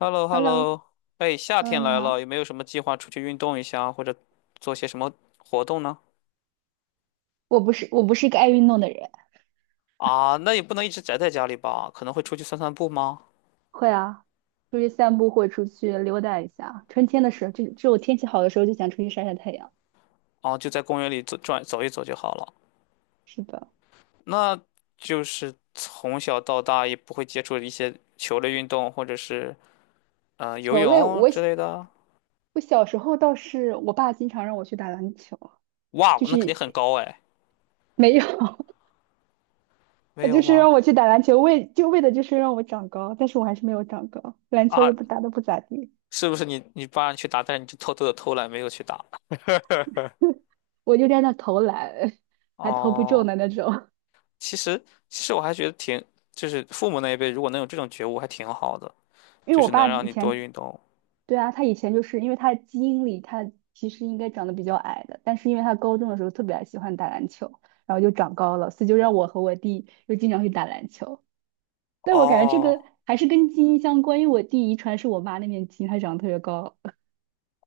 h e l l o h h e e l l l l o o 哎，夏天嗯，你来了，好。有没有什么计划出去运动一下，或者做些什么活动呢？我不是一个爱运动的人。啊，那也不能一直宅在家里吧，可能会出去散散步吗？会啊，出去散步或者出去溜达一下。春天的时候，就只有天气好的时候就想出去晒晒太阳。啊，就在公园里走转走一走就好了。是的。那就是从小到大也不会接触一些球类运动，或者是游球类泳我之小类的。我小时候倒是我爸经常让我去打篮球。哇，就那肯定是很高哎，没有。没他有就是吗？让我去打篮球，为的就是让我长高，但是我还是没有长高，篮球也啊，不打得不咋地。是不是你爸让你去打，但是你就偷偷的偷懒没有去打？我就在那投篮，还投不中哦。的那种。其实，其实我还觉得挺，就是父母那一辈如果能有这种觉悟，还挺好的，因就为我是能爸让以你多前运动。对啊，他以前就是因为他基因里他其实应该长得比较矮的，但是因为他高中的时候特别喜欢打篮球，然后就长高了，所以就让我和我弟又经常去打篮球。但我感觉这个哦还是跟基因相关，因为我弟遗传是我妈那边基因，他长得特别高。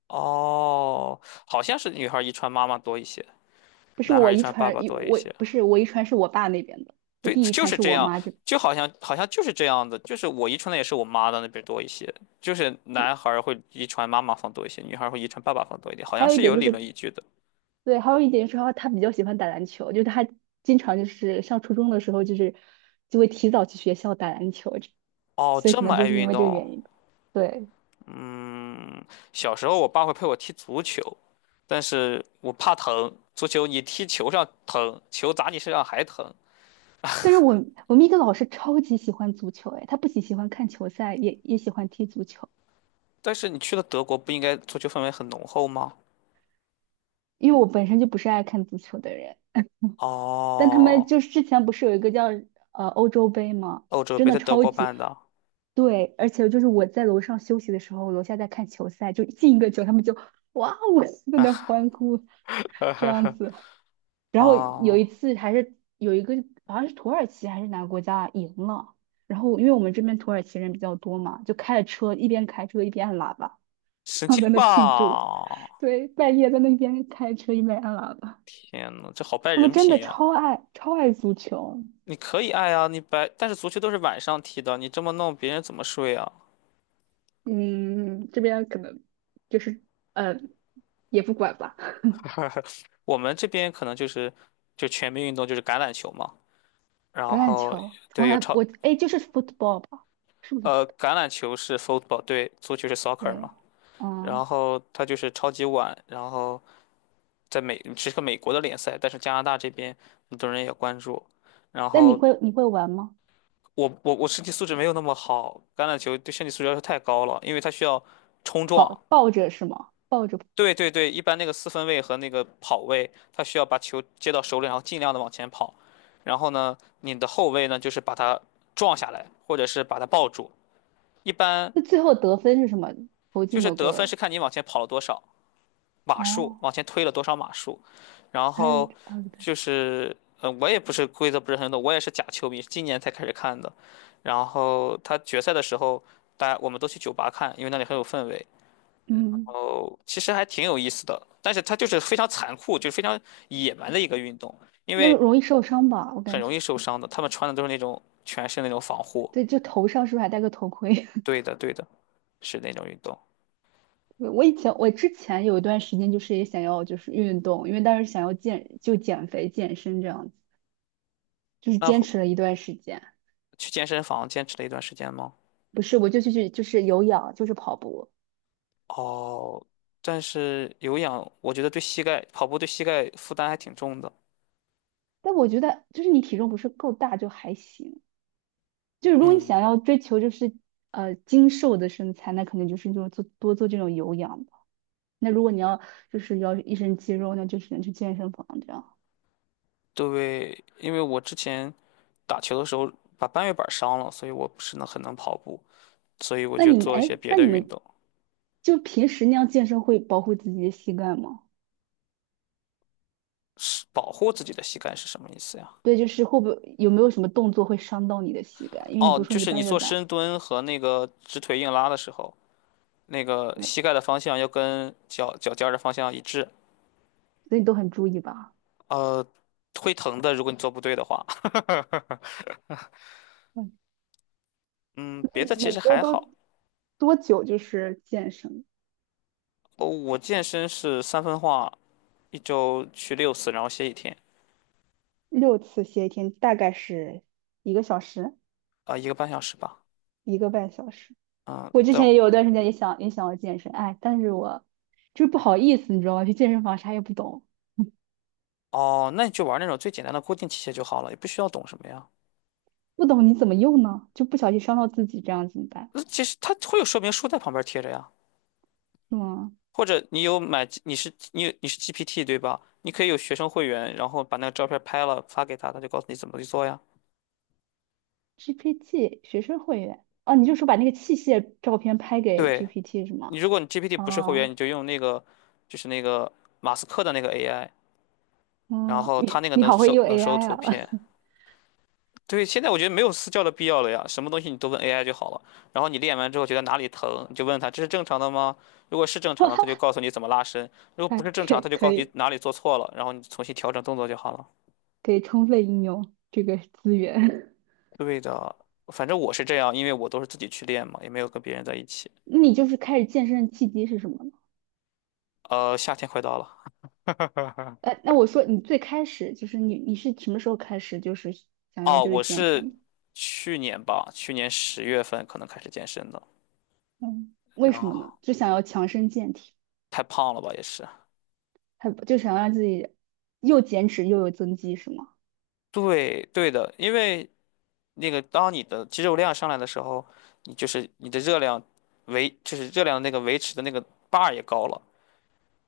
哦，好像是女孩儿遗传妈妈多一些，不是男孩儿我遗遗传爸传，爸多一我些。不是我遗传是我爸那边的，我对，弟遗就传是是这我样，妈这。就好像就是这样的，就是我遗传的也是我妈的那边多一些，就是男孩儿会遗传妈妈方多一些，女孩儿会遗传爸爸方多一点，好还像有一是点有就理论是依据的。对，还有一点是他比较喜欢打篮球，就是他经常就是上初中的时候，就是就会提早去学校打篮球，这哦，所以这可么能就爱是因运为这个动，原因吧。对，嗯，小时候我爸会陪我踢足球，但是我怕疼。足球你踢球上疼，球砸你身上还疼。但是我们一个老师超级喜欢足球。哎，他不仅喜欢看球赛，也喜欢踢足球，但是你去了德国，不应该足球氛围很浓厚吗？因为我本身就不是爱看足球的人。但他们哦，就是之前不是有一个叫欧洲杯吗？欧洲真杯的在德超国级办的对，而且就是我在楼上休息的时候，楼下在看球赛，就进一个球，他们就哇哦在那啊，欢呼 这样呵子。然后有一哦，次还是有一个好像是土耳其还是哪个国家赢了，然后因为我们这边土耳其人比较多嘛，就开着车一边开车一边按喇叭，神然后在经那庆祝。吧！对，半夜在那边开车一边按喇叭，天呐，这好败他们人真的品呀！超爱超爱足球。你可以爱啊，你白，但是足球都是晚上踢的，你这么弄，别人怎么睡啊？嗯，这边可能就是呃，也不管吧。我们这边可能就是就全民运动就是橄榄球嘛，橄然榄后球从对有来超我哎，就是 football 吧？是不是不对？橄榄球是 football，对，足球是 soccer 对。嘛。然嗯，后他就是超级碗，然后在美是个美国的联赛，但是加拿大这边很多人也关注。然但你后会你会玩吗？我身体素质没有那么好，橄榄球对身体素质要求太高了，因为它需要冲撞。跑抱着是吗？抱着，对对对，一般那个四分卫和那个跑位，他需要把球接到手里，然后尽量的往前跑。然后呢，你的后卫呢，就是把它撞下来，或者是把它抱住。一般那最后得分是什么？投就进是某得分是个看你往前跑了多少。码数，哦，往前推了多少码数，然还有后还对。就是我也不是规则不是很懂，我也是假球迷，是今年才开始看的。然后他决赛的时候，大家我们都去酒吧看，因为那里很有氛围。嗯，哦，其实还挺有意思的，但是他就是非常残酷，就是非常野蛮的一个运动，因那为容易受伤吧？我很感容觉，易受伤的。他们穿的都是那种全身那种防护。对，就头上是不是还戴个头盔？对的，对的，是那种运动。我之前有一段时间就是也想要就是运动，因为当时想要减肥健身这样就是那坚会持了一段时间。去健身房坚持了一段时间吗？不是，我就去就是有氧，就是跑步。哦，但是有氧，我觉得对膝盖，跑步对膝盖负担还挺重的。但我觉得就是你体重不是够大就还行，就是如果你嗯，想要追求就是精瘦的身材，那肯定就是这种做这种有氧吧。那如果你要就是要一身肌肉，那就只能去健身房这样。对，因为我之前打球的时候把半月板伤了，所以我不是能很能跑步，所以我那就你们做一哎，些别那的你运们动，就平时那样健身会保护自己的膝盖吗？是保护自己的膝盖是什么意思呀？对，就是会不会有没有什么动作会伤到你的膝盖？因为你不哦，是说就你是你半月做深板，蹲和那个直腿硬拉的时候，那个对，膝盖的方向要跟脚脚尖儿的方向一致。所以你都很注意吧？呃，会疼的，如果你做不对的话。嗯，嗯，那别你的其每实周还好，都多久就是健身？哦，我健身是三分化，一周去6次，然后歇一天，六次歇一天，大概是一个小时，啊、1个半小时吧。一个半小时。嗯，我之但前也有段时间也想要健身。哎，但是我就是不好意思，你知道吗？去健身房啥也不懂，哦，那你就玩那种最简单的固定器械就好了，也不需要懂什么呀。不懂你怎么用呢？就不小心伤到自己，这样怎么办？那其实它会有说明书在旁边贴着呀，是吗或者你有买，你是 GPT 对吧？你可以有学生会员，然后把那个照片拍了发给他，他就告诉你怎么去做呀。？GPT 学生会员哦，你就说把那个器械照片拍给 对，GPT 是你吗？如果你 GPT 不是会员，哦，你就用那个就是那个马斯克的那个 AI，然嗯，后他你那个你能好会收用 能收 AI 图啊。片，对，现在我觉得没有私教的必要了呀，什么东西你都问 AI 就好了。然后你练完之后觉得哪里疼，你就问他这是正常的吗？如果是正常的，他就 告诉你怎么拉伸；如果不哎，是正常，他就可告诉你以哪里做错了，然后你重新调整动作就好了。可以充分应用这个资源。对的，反正我是这样，因为我都是自己去练嘛，也没有跟别人在一起。那你就是开始健身的契机是什么呢？夏天快到了，呃，那我说你最开始就是你是什么时候开始就是想要哦，就是我健是身？去年吧，去年10月份可能开始健身的，嗯，为然什么呢？后就想要强身健体，太胖了吧也是。还就想让自己又减脂又有增肌是吗？对对的，因为那个当你的肌肉量上来的时候，你就是你的热量维，就是热量的那个维持的那个 bar 也高了。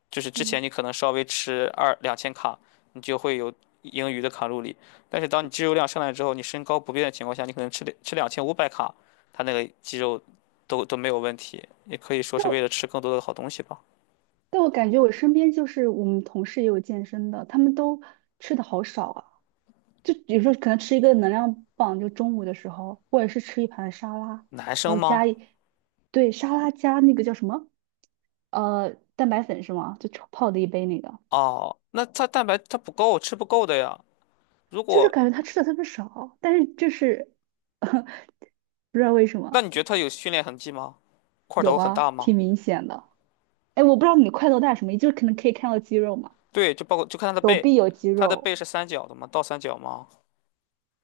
就是之前嗯，你可能稍微吃二两千卡，你就会有盈余的卡路里，但是当你肌肉量上来之后，你身高不变的情况下，你可能吃2500卡，它那个肌肉都没有问题，也可以说但是为我了吃更多的好东西吧。但我感觉我身边就是我们同事也有健身的，他们都吃的好少啊。就有时候可能吃一个能量棒，就中午的时候，或者是吃一盘沙拉，男生然后吗？加一，对，沙拉加那个叫什么，呃，蛋白粉是吗？就炒泡的一杯那个，哦，那他蛋白它不够，吃不够的呀。如就是果，感觉他吃的特别少，但是就是 不知道为什那你么觉得他有训练痕迹吗？块有头很大啊，吗？挺明显的。哎，我不知道你的快乐大什么就是可能可以看到肌肉嘛，对，就包括就看他的手背，臂有肌他的肉，背是三角的吗？倒三角吗？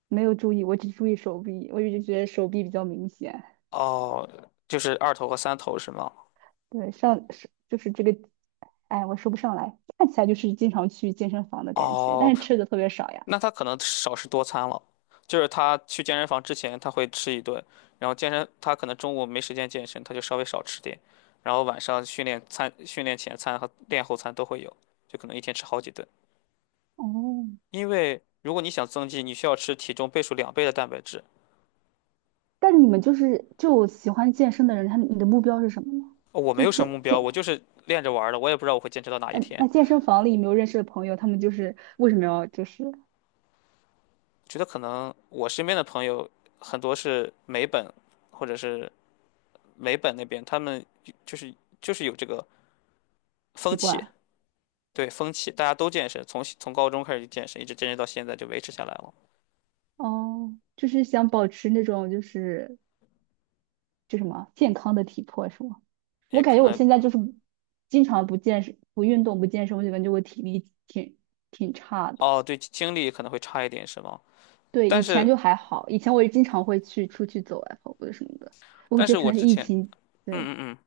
没有注意，我只注意手臂，我一直觉得手臂比较明显。哦，就是二头和三头是吗？对，上是就是这个，哎，我说不上来，看起来就是经常去健身房的感觉，但哦，是吃的特别少呀。那他可能少食多餐了，就是他去健身房之前他会吃一顿，然后健身他可能中午没时间健身，他就稍微少吃点，然后晚上训练餐、训练前餐和练后餐都会有，就可能一天吃好几顿。哦，因为如果你想增肌，你需要吃体重倍数2倍的蛋白质。但是你们就是就喜欢健身的人，他你的目标是什么呢？哦我没就有什健么目标，健，我就是练着玩儿的，我也不知道我会坚持到哪一嗯，天。那健身房里有没有认识的朋友，他们就是为什么要就是觉得可能我身边的朋友很多是美本或者是美本那边，他们就是就是有这个风习气，惯？对风气，大家都健身，从高中开始就健身，一直健身到现在就维持下来了。哦，就是想保持那种就是就什么健康的体魄是吗？我也感可觉我能现在就是经常不健身、不运动、不健身，我就感觉我体力挺挺差的。哦，对，精力可能会差一点，是吗？对，但以前是就还好，以前我也经常会去出去走啊，跑步什么的。我但觉是得可我能是之疫前，情，嗯对，嗯嗯。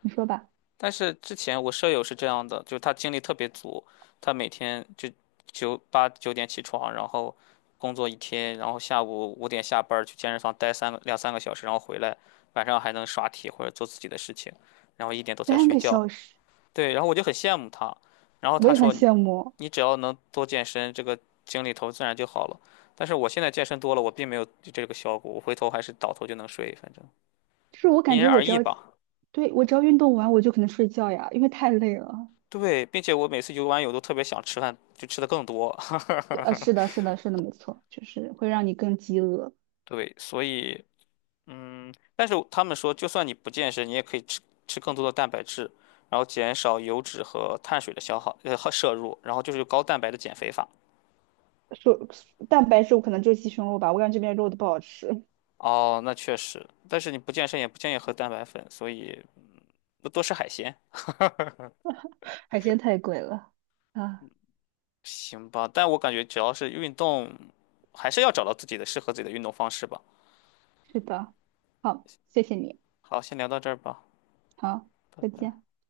你说吧，但是之前我舍友是这样的，就是他精力特别足，他每天就八九点起床，然后工作一天，然后下午5点下班儿去健身房待2、3个小时，然后回来晚上还能刷题或者做自己的事情，然后1点多才三睡个觉。小时，对，然后我就很羡慕他，然后我他也很说你羡慕。你只要能多健身，这个精力头自然就好了。但是我现在健身多了，我并没有这个效果，我回头还是倒头就能睡，反正就是我因感人觉我而只异要，吧。对，我只要运动完，我就可能睡觉呀，因为太累了。对，并且我每次游完泳都特别想吃饭，就吃的更多。对，呃，是的，是的，是的，没错，就是会让你更饥饿。对，所以嗯，但是他们说，就算你不健身，你也可以吃更多的蛋白质，然后减少油脂和碳水的消耗和摄入，然后就是高蛋白的减肥法。说蛋白质，我可能就鸡胸肉吧，我感觉这边肉都不好吃。哦，那确实，但是你不健身也不建议喝蛋白粉，所以多多吃海鲜。海鲜太贵了啊。行吧，但我感觉只要是运动，还是要找到自己的适合自己的运动方式吧。是的，好，谢谢你，好，先聊到这儿吧，好，拜再拜。见。